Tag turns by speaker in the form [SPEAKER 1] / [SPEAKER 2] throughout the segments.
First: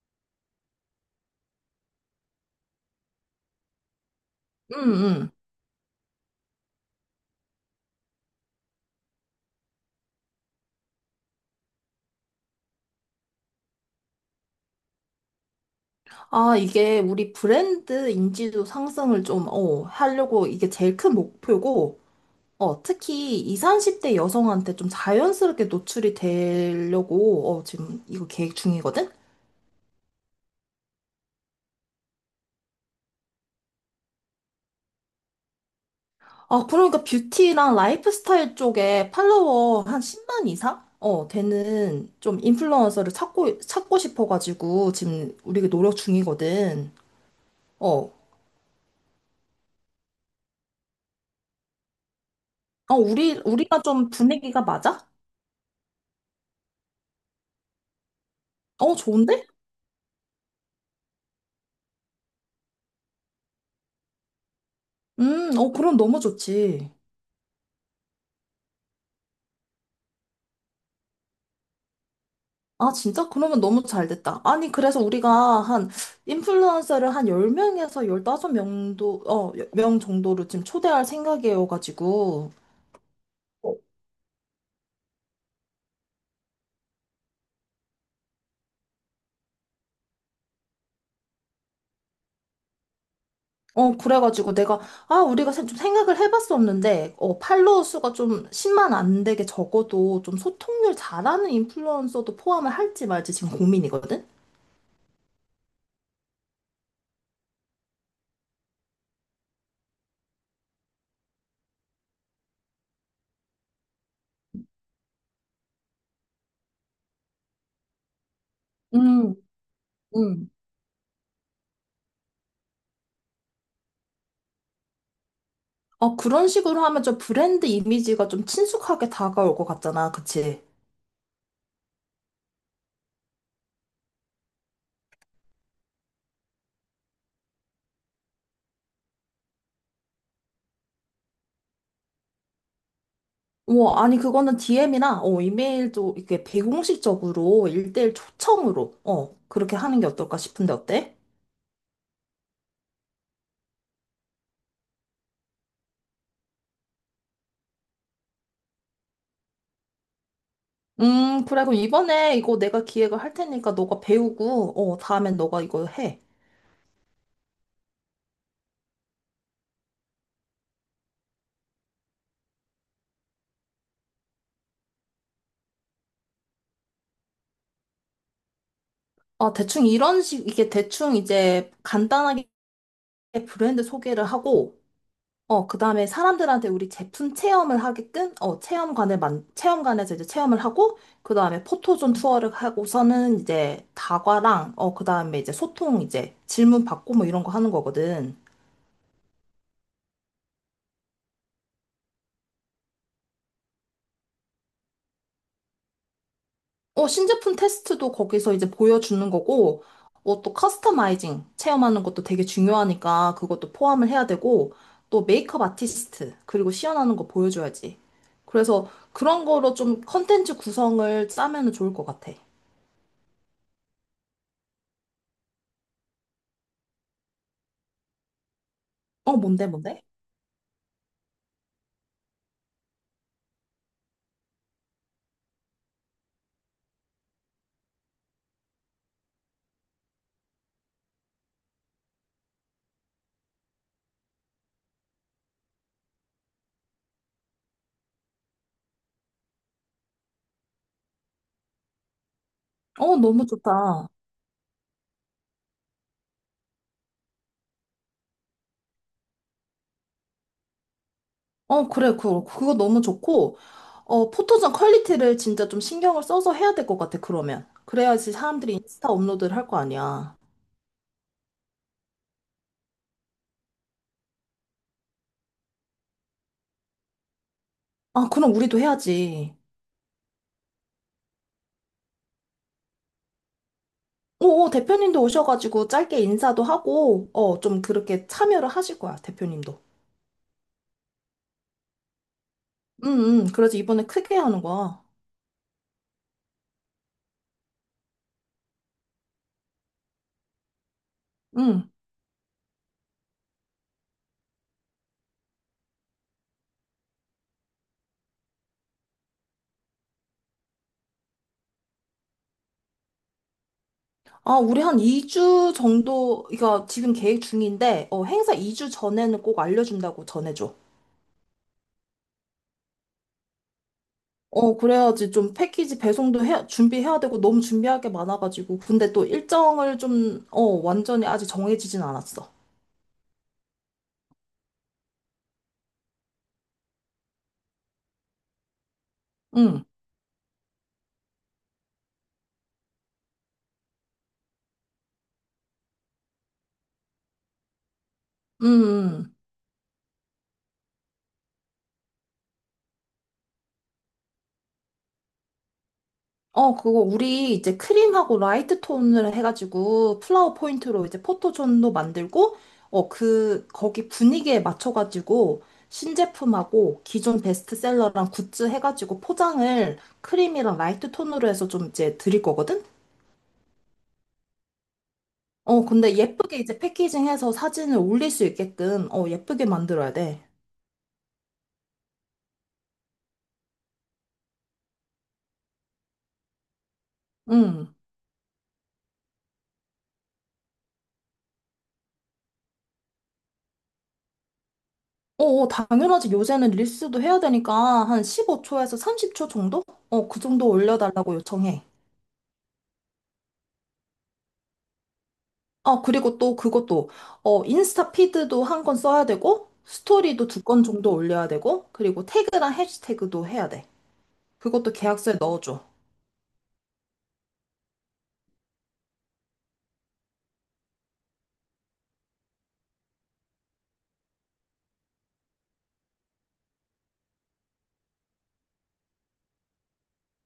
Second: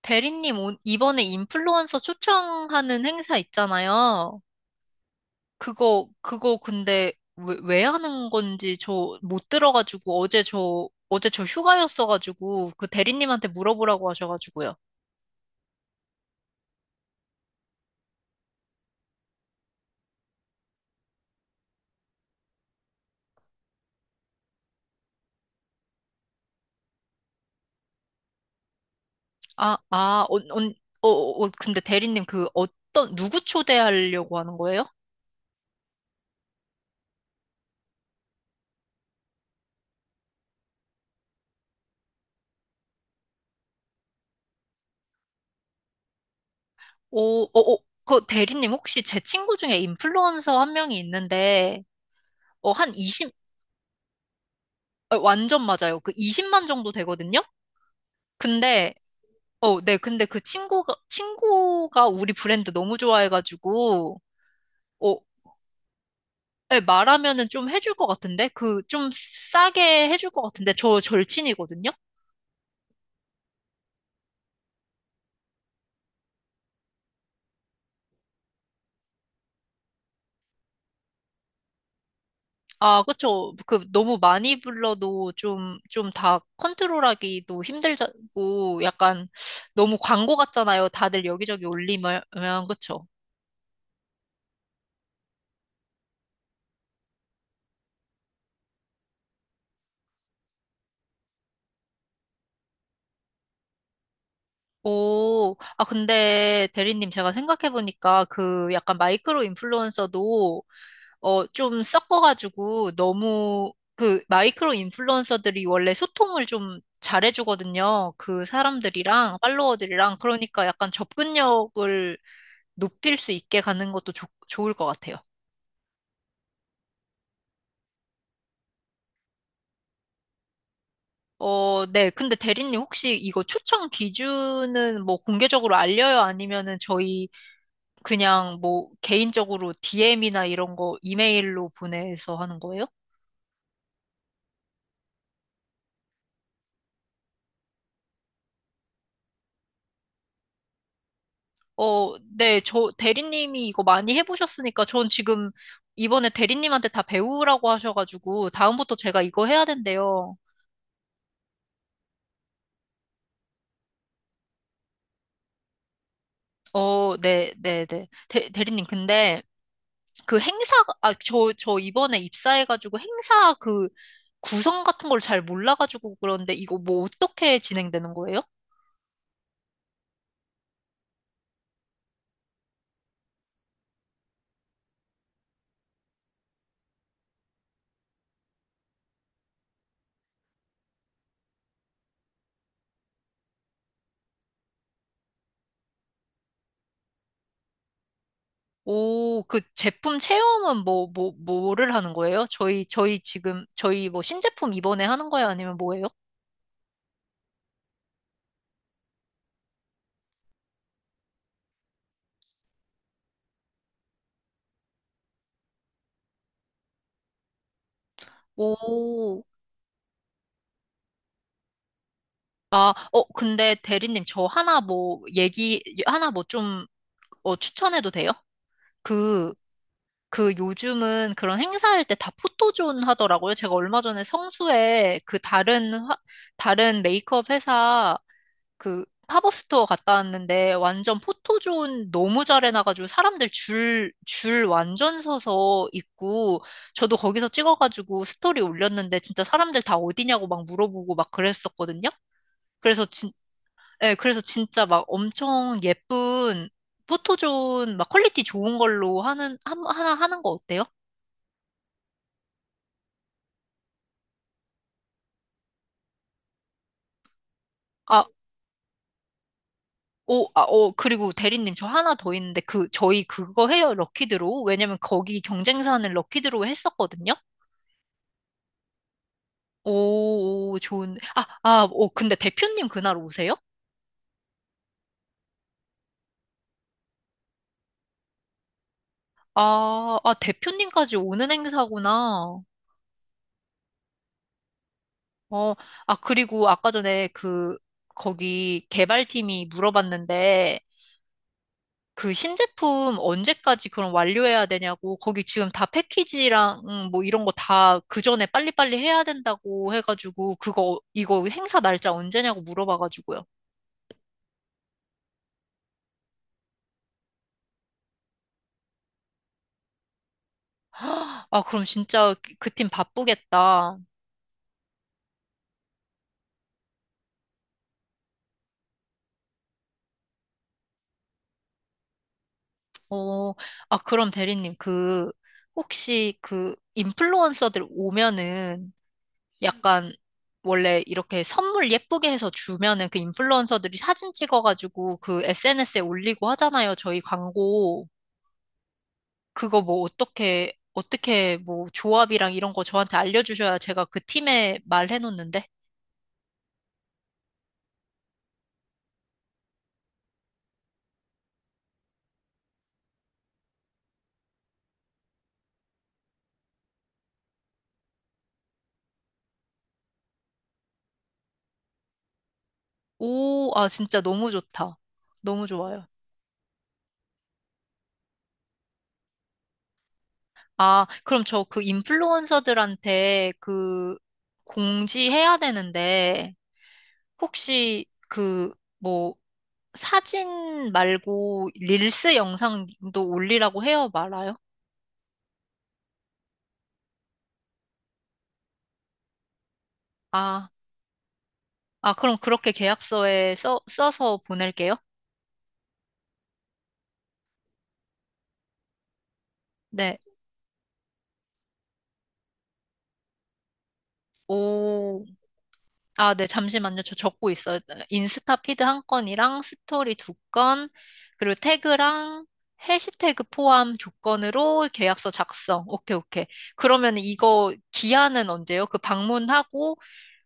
[SPEAKER 1] 대리님, 이번에 인플루언서 초청하는 행사 있잖아요.
[SPEAKER 2] 음, 음.
[SPEAKER 1] 그거 근데 왜 하는 건지 저 못 들어가지고 어제 저, 어제 저 휴가였어가지고 그 대리님한테 물어보라고 하셔가지고요.
[SPEAKER 2] 아, 이게 우리 브랜드 인지도 상승을 좀, 하려고 이게 제일 큰 목표고, 특히 20, 30대 여성한테 좀 자연스럽게 노출이 되려고, 지금 이거 계획 중이거든?
[SPEAKER 1] 아, 아, 어, 언- 어, 근데 대리님 그 어떤, 누구 초대하려고 하는 거예요?
[SPEAKER 2] 아, 그러니까 뷰티랑 라이프스타일 쪽에 팔로워 한 10만 이상? 되는 좀 인플루언서를 찾고 싶어가지고, 지금 우리가 노력 중이거든.
[SPEAKER 1] 오, 어, 어,
[SPEAKER 2] 어,
[SPEAKER 1] 그 대리님 혹시 제 친구 중에 인플루언서 한 명이 있는데, 한 20,
[SPEAKER 2] 우리가 좀 분위기가 맞아?
[SPEAKER 1] 완전 맞아요. 그 20만 정도 되거든요? 근데
[SPEAKER 2] 좋은데?
[SPEAKER 1] 어, 네. 근데 그 친구가, 친구가 우리 브랜드 너무 좋아해가지고, 어,
[SPEAKER 2] 그럼 너무
[SPEAKER 1] 네,
[SPEAKER 2] 좋지.
[SPEAKER 1] 말하면은 좀 해줄 것 같은데? 그, 좀 싸게 해줄 것 같은데? 저 절친이거든요?
[SPEAKER 2] 아, 진짜? 그러면 너무 잘 됐다. 아니, 그래서 우리가 인플루언서를 한 10명에서 15명도, 명 정도로 지금 초대할 생각이어가지고.
[SPEAKER 1] 아, 그쵸. 그, 너무 많이 불러도 좀, 좀 다 컨트롤하기도 힘들고, 약간, 너무 광고 같잖아요. 다들 여기저기 올리면, 그쵸.
[SPEAKER 2] 그래가지고 내가. 아, 우리가 좀 생각을 해봤었는데, 팔로워 수가 좀 10만 안 되게 적어도 좀 소통률 잘하는 인플루언서도 포함을 할지 말지 지금 고민이거든?
[SPEAKER 1] 근데 대리님 제가 생각해보니까 그 약간 마이크로 인플루언서도 좀 섞어가지고 너무 그 마이크로 인플루언서들이 원래 소통을 좀 잘해주거든요. 그
[SPEAKER 2] 음,
[SPEAKER 1] 사람들이랑 팔로워들이랑
[SPEAKER 2] 음.
[SPEAKER 1] 그러니까 약간 접근력을 높일 수 있게 가는 것도 좋 좋을 것 같아요.
[SPEAKER 2] 그런 식으로 하면 좀 브랜드 이미지가 좀 친숙하게 다가올 것 같잖아. 그치?
[SPEAKER 1] 네. 근데 대리님 혹시 이거 추천 기준은 뭐 공개적으로 알려요? 아니면은 저희 그냥 뭐 개인적으로 DM이나 이런 거 이메일로 보내서 하는 거예요?
[SPEAKER 2] 뭐, 아니, 그거는 DM이나, 이메일도 이렇게 비공식적으로 일대일 초청으로, 그렇게 하는 게 어떨까 싶은데, 어때?
[SPEAKER 1] 네, 저 대리님이 이거 많이 해보셨으니까 전 지금 이번에 대리님한테 다 배우라고 하셔가지고 다음부터 제가 이거 해야 된대요.
[SPEAKER 2] 그래, 그럼 이번에 이거 내가 기획을 할 테니까 너가 배우고, 다음엔 너가 이거 해.
[SPEAKER 1] 네, 네, 네. 대리님, 근데 그 행사, 아, 저, 저 이번에 입사해가지고 행사 그 구성 같은 걸 잘 몰라가지고 그런데 이거 뭐 어떻게 진행되는 거예요?
[SPEAKER 2] 아, 대충 이게 대충 이제 간단하게 브랜드 소개를 하고, 그 다음에 사람들한테 우리 제품 체험을 하게끔, 체험관을 체험관에서 이제 체험을 하고, 그 다음에 포토존 투어를 하고서는 이제 다과랑, 그 다음에 이제 소통 이제 질문 받고 뭐 이런 거 하는 거거든.
[SPEAKER 1] 오, 그 제품 체험은 뭐를 하는 거예요? 저희, 저희 지금, 저희 뭐 신제품 이번에 하는 거예요? 아니면 뭐예요?
[SPEAKER 2] 신제품 테스트도 거기서 이제 보여주는 거고, 또 커스터마이징 체험하는 것도 되게 중요하니까 그것도 포함을 해야 되고, 또 메이크업 아티스트, 그리고 시연하는 거 보여줘야지. 그래서
[SPEAKER 1] 오,
[SPEAKER 2] 그런 거로 좀 컨텐츠 구성을 짜면은 좋을 것 같아.
[SPEAKER 1] 근데 대리님, 저 하나 뭐, 얘기, 하나 뭐 좀, 추천해도 돼요? 그,
[SPEAKER 2] 뭔데, 뭔데?
[SPEAKER 1] 그 요즘은 그런 행사할 때 다 포토존 하더라고요. 제가 얼마 전에 성수에 그 다른, 다른 메이크업 회사 그 팝업 스토어 갔다 왔는데 완전 포토존 너무 잘 해놔가지고 사람들 줄, 줄 완전 서서 있고 저도 거기서 찍어가지고 스토리 올렸는데 진짜 사람들 다 어디냐고 막 물어보고 막 그랬었거든요. 그래서
[SPEAKER 2] 너무 좋다.
[SPEAKER 1] 네, 그래서 진짜 막 엄청 예쁜 포토존 막 퀄리티 좋은 걸로 하는 한, 하나 하는 거 어때요?
[SPEAKER 2] 그래, 그거 너무 좋고, 포토존 퀄리티를 진짜 좀 신경을 써서 해야 될 것 같아, 그러면.
[SPEAKER 1] 아,
[SPEAKER 2] 그래야지 사람들이 인스타 업로드를 할 거 아니야.
[SPEAKER 1] 그리고 대리님 저 하나 더 있는데 그 저희 그거 해요 럭키드로우 왜냐면 거기 경쟁사는 럭키드로우 했었거든요.
[SPEAKER 2] 아, 그럼 우리도 해야지.
[SPEAKER 1] 오, 오 좋은. 아, 아, 오 근데 대표님 그날 오세요?
[SPEAKER 2] 오, 오, 대표님도 오셔가지고 짧게 인사도 하고, 좀 그렇게 참여를 하실 거야, 대표님도.
[SPEAKER 1] 아, 아 대표님까지 오는 행사구나.
[SPEAKER 2] 응, 응. 그래서 이번에 크게 하는 거야.
[SPEAKER 1] 어, 아 그리고 아까 전에 그 거기 개발팀이 물어봤는데
[SPEAKER 2] 응.
[SPEAKER 1] 그 신제품 언제까지 그럼 완료해야 되냐고, 거기 지금 다 패키지랑 뭐 이런 거 다 그 전에 빨리빨리 해야 된다고 해가지고, 그거, 이거 행사 날짜 언제냐고 물어봐가지고요.
[SPEAKER 2] 아, 우리 한 2주 정도, 이거 지금 계획 중인데, 행사 2주 전에는 꼭 알려준다고 전해줘.
[SPEAKER 1] 아, 그럼 진짜 그 팀 바쁘겠다.
[SPEAKER 2] 그래야지 좀 패키지 배송도 해, 준비해야 되고 너무 준비할 게 많아가지고. 근데 또 일정을 좀, 완전히 아직 정해지진 않았어.
[SPEAKER 1] 어, 아, 그럼 대리님, 그, 혹시 그 인플루언서들 오면은
[SPEAKER 2] 응,
[SPEAKER 1] 약간 원래 이렇게 선물 예쁘게 해서 주면은 그 인플루언서들이 사진 찍어가지고 그 SNS에 올리고 하잖아요. 저희 광고.
[SPEAKER 2] 응, 응.
[SPEAKER 1] 그거 뭐 어떻게, 어떻게 뭐 조합이랑 이런 거 저한테 알려주셔야 제가 그 팀에 말해놓는데.
[SPEAKER 2] 그거 우리 이제 크림하고 라이트 톤을 해가지고 플라워 포인트로 이제 포토존도 만들고, 거기 분위기에 맞춰가지고 신제품하고 기존 베스트셀러랑 굿즈 해가지고 포장을 크림이랑 라이트 톤으로 해서 좀 이제 드릴 거거든?
[SPEAKER 1] 오, 아, 진짜 너무 좋다. 너무 좋아요.
[SPEAKER 2] 근데 예쁘게 이제 패키징해서 사진을 올릴 수 있게끔, 예쁘게 만들어야 돼.
[SPEAKER 1] 아, 그럼 저 그 인플루언서들한테 그 공지해야 되는데,
[SPEAKER 2] 응.
[SPEAKER 1] 혹시 그 뭐 사진 말고 릴스 영상도 올리라고 해요, 말아요?
[SPEAKER 2] 당연하지. 요새는 릴스도 해야 되니까 한 15초에서 30초 정도? 그 정도
[SPEAKER 1] 아,
[SPEAKER 2] 올려달라고 요청해.
[SPEAKER 1] 그럼 그렇게 계약서에 써서 보낼게요.
[SPEAKER 2] 아, 그리고 또 그것도, 인스타 피드도 한 건 써야 되고,
[SPEAKER 1] 네.
[SPEAKER 2] 스토리도 두 건 정도 올려야 되고, 그리고 태그랑 해시태그도 해야 돼. 그것도
[SPEAKER 1] 오.
[SPEAKER 2] 계약서에 넣어줘.
[SPEAKER 1] 아, 네, 잠시만요. 저 적고 있어요. 인스타 피드 한 건이랑 스토리 2건, 그리고 태그랑 해시태그 포함 조건으로 계약서 작성. 오케이, 오케이. 그러면 이거 기한은 언제요? 그 방문하고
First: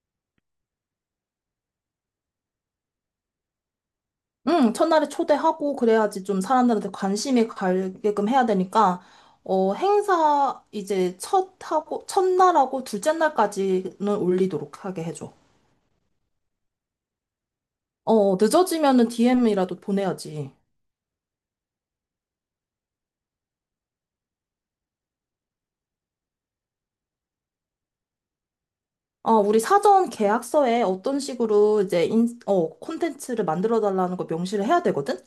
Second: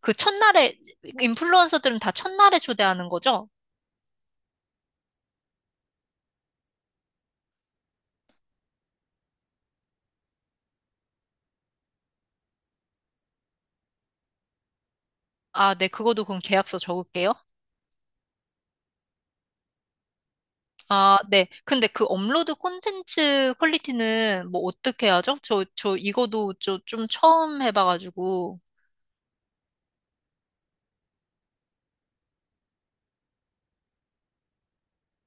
[SPEAKER 1] 그 첫날에, 인플루언서들은 다 첫날에 초대하는 거죠?
[SPEAKER 2] 응, 첫날에 초대하고 그래야지 좀 사람들한테 관심이 가게끔 해야 되니까, 행사 이제 첫날하고 둘째 날까지는 올리도록 하게 해줘.
[SPEAKER 1] 아, 네, 그거도 그럼 계약서 적을게요.
[SPEAKER 2] 늦어지면은 DM이라도 보내야지.
[SPEAKER 1] 아, 네. 근데 그 업로드 콘텐츠 퀄리티는 뭐 어떻게 하죠? 저, 저 이거도 저 좀 처음 해봐가지고.
[SPEAKER 2] 우리 사전 계약서에 어떤 식으로 이제 콘텐츠를 만들어 달라는 거 명시를 해야 되거든?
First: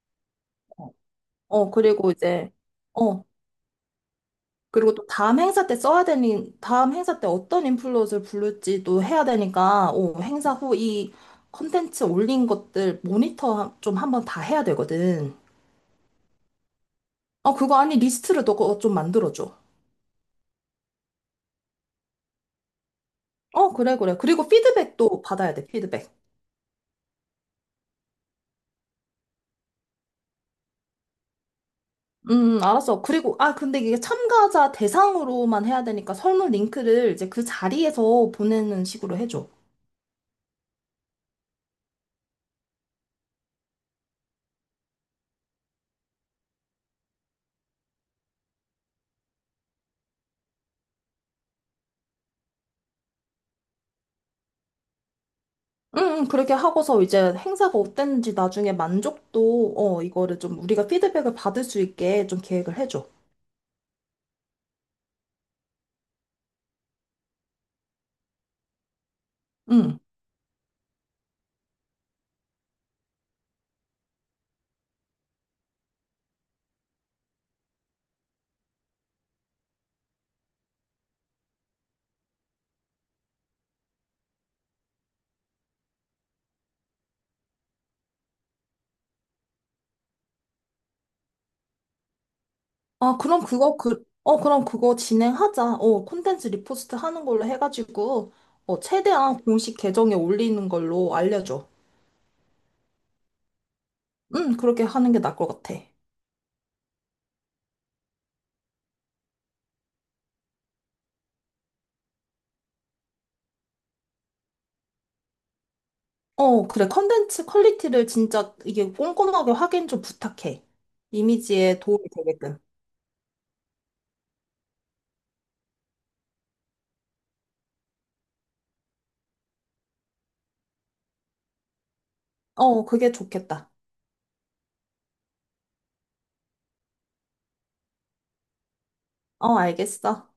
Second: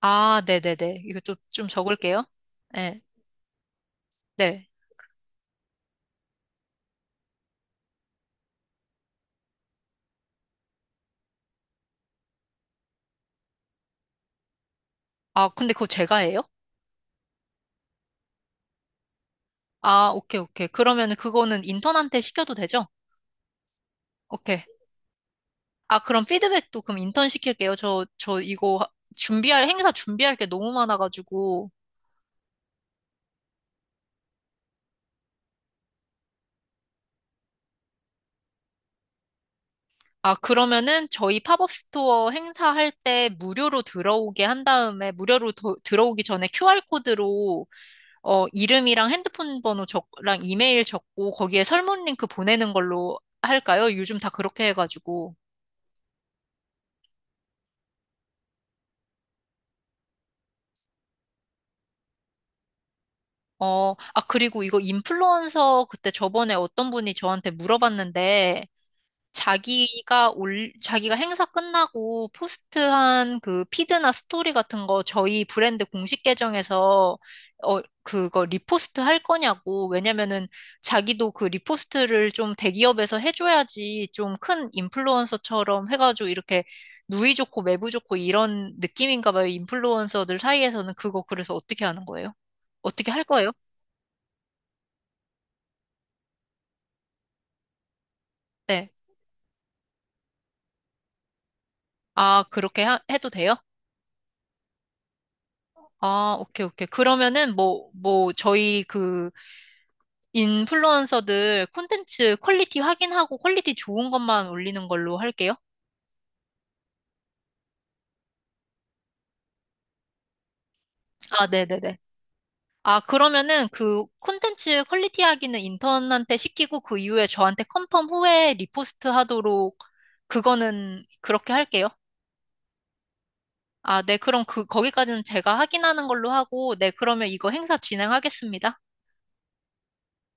[SPEAKER 1] 아,
[SPEAKER 2] 어,
[SPEAKER 1] 네네네. 이거 좀, 좀
[SPEAKER 2] 그리고
[SPEAKER 1] 적을게요.
[SPEAKER 2] 이제,
[SPEAKER 1] 네,
[SPEAKER 2] 어,
[SPEAKER 1] 네.
[SPEAKER 2] 그리고 또 다음 행사 때 써야 되니, 다음 행사 때 어떤 인플루언서를 부를지도 해야 되니까, 행사 후 이 컨텐츠 올린 것들 모니터 좀 한번 다 해야 되거든.
[SPEAKER 1] 아, 근데 그거 제가 해요?
[SPEAKER 2] 그거 아니, 리스트를 너가 좀 만들어줘.
[SPEAKER 1] 아, 오케이, 오케이. 그러면 그거는 인턴한테 시켜도 되죠?
[SPEAKER 2] 그래, 그래. 그리고
[SPEAKER 1] 오케이.
[SPEAKER 2] 피드백도 받아야 돼,
[SPEAKER 1] 아,
[SPEAKER 2] 피드백.
[SPEAKER 1] 그럼 피드백도 그럼 인턴 시킬게요. 저, 저 준비할, 행사 준비할 게 너무 많아가지고.
[SPEAKER 2] 알았어. 그리고, 아, 근데 이게 참가자 대상으로만 해야 되니까 설문 링크를 이제 그 자리에서 보내는 식으로 해줘.
[SPEAKER 1] 아, 그러면은 저희 팝업 스토어 행사할 때 무료로 들어오게 한 다음에, 들어오기 전에 QR코드로 이름이랑 핸드폰 번호 적랑 이메일 적고 거기에 설문 링크 보내는 걸로 할까요? 요즘 다 그렇게 해가지고.
[SPEAKER 2] 응, 응, 그렇게 하고서 이제 행사가 어땠는지 나중에 만족도, 이거를 좀 우리가 피드백을 받을 수 있게 좀 계획을 해줘.
[SPEAKER 1] 아, 그리고 이거 인플루언서 그때 저번에 어떤 분이 저한테 물어봤는데,
[SPEAKER 2] 응.
[SPEAKER 1] 자기가 행사 끝나고 포스트한 그 피드나 스토리 같은 거 저희 브랜드 공식 계정에서 그거 리포스트 할 거냐고. 왜냐면은 자기도 그 리포스트를 좀 대기업에서 해줘야지 좀 큰 인플루언서처럼 해가지고 이렇게 누이 좋고 매부 좋고 이런 느낌인가 봐요. 인플루언서들 사이에서는 그거 그래서 어떻게 하는 거예요? 어떻게
[SPEAKER 2] 아,
[SPEAKER 1] 할 거예요?
[SPEAKER 2] 그럼 그거 진행하자. 콘텐츠 리포스트 하는 걸로 해가지고,
[SPEAKER 1] 네.
[SPEAKER 2] 최대한 공식 계정에 올리는 걸로 알려줘.
[SPEAKER 1] 아, 해도 돼요?
[SPEAKER 2] 응, 그렇게 하는 게 나을 것 같아.
[SPEAKER 1] 아, 오케이, 오케이. 그러면은 뭐, 뭐, 저희 그 인플루언서들 콘텐츠 퀄리티 확인하고 퀄리티 좋은 것만 올리는 걸로 할게요.
[SPEAKER 2] 그래. 콘텐츠 퀄리티를 진짜 이게 꼼꼼하게 확인 좀 부탁해.
[SPEAKER 1] 아,
[SPEAKER 2] 이미지에
[SPEAKER 1] 네네네.
[SPEAKER 2] 도움이 되게끔.
[SPEAKER 1] 아, 그러면은 그 콘텐츠 퀄리티 확인은 인턴한테 시키고 그 이후에 저한테 컨펌 후에 리포스트 하도록 그거는 그렇게 할게요.
[SPEAKER 2] 그게 좋겠다.
[SPEAKER 1] 아, 네. 그럼 그, 거기까지는 제가 확인하는 걸로 하고, 네. 그러면 이거 행사 진행하겠습니다.
[SPEAKER 2] 알겠어.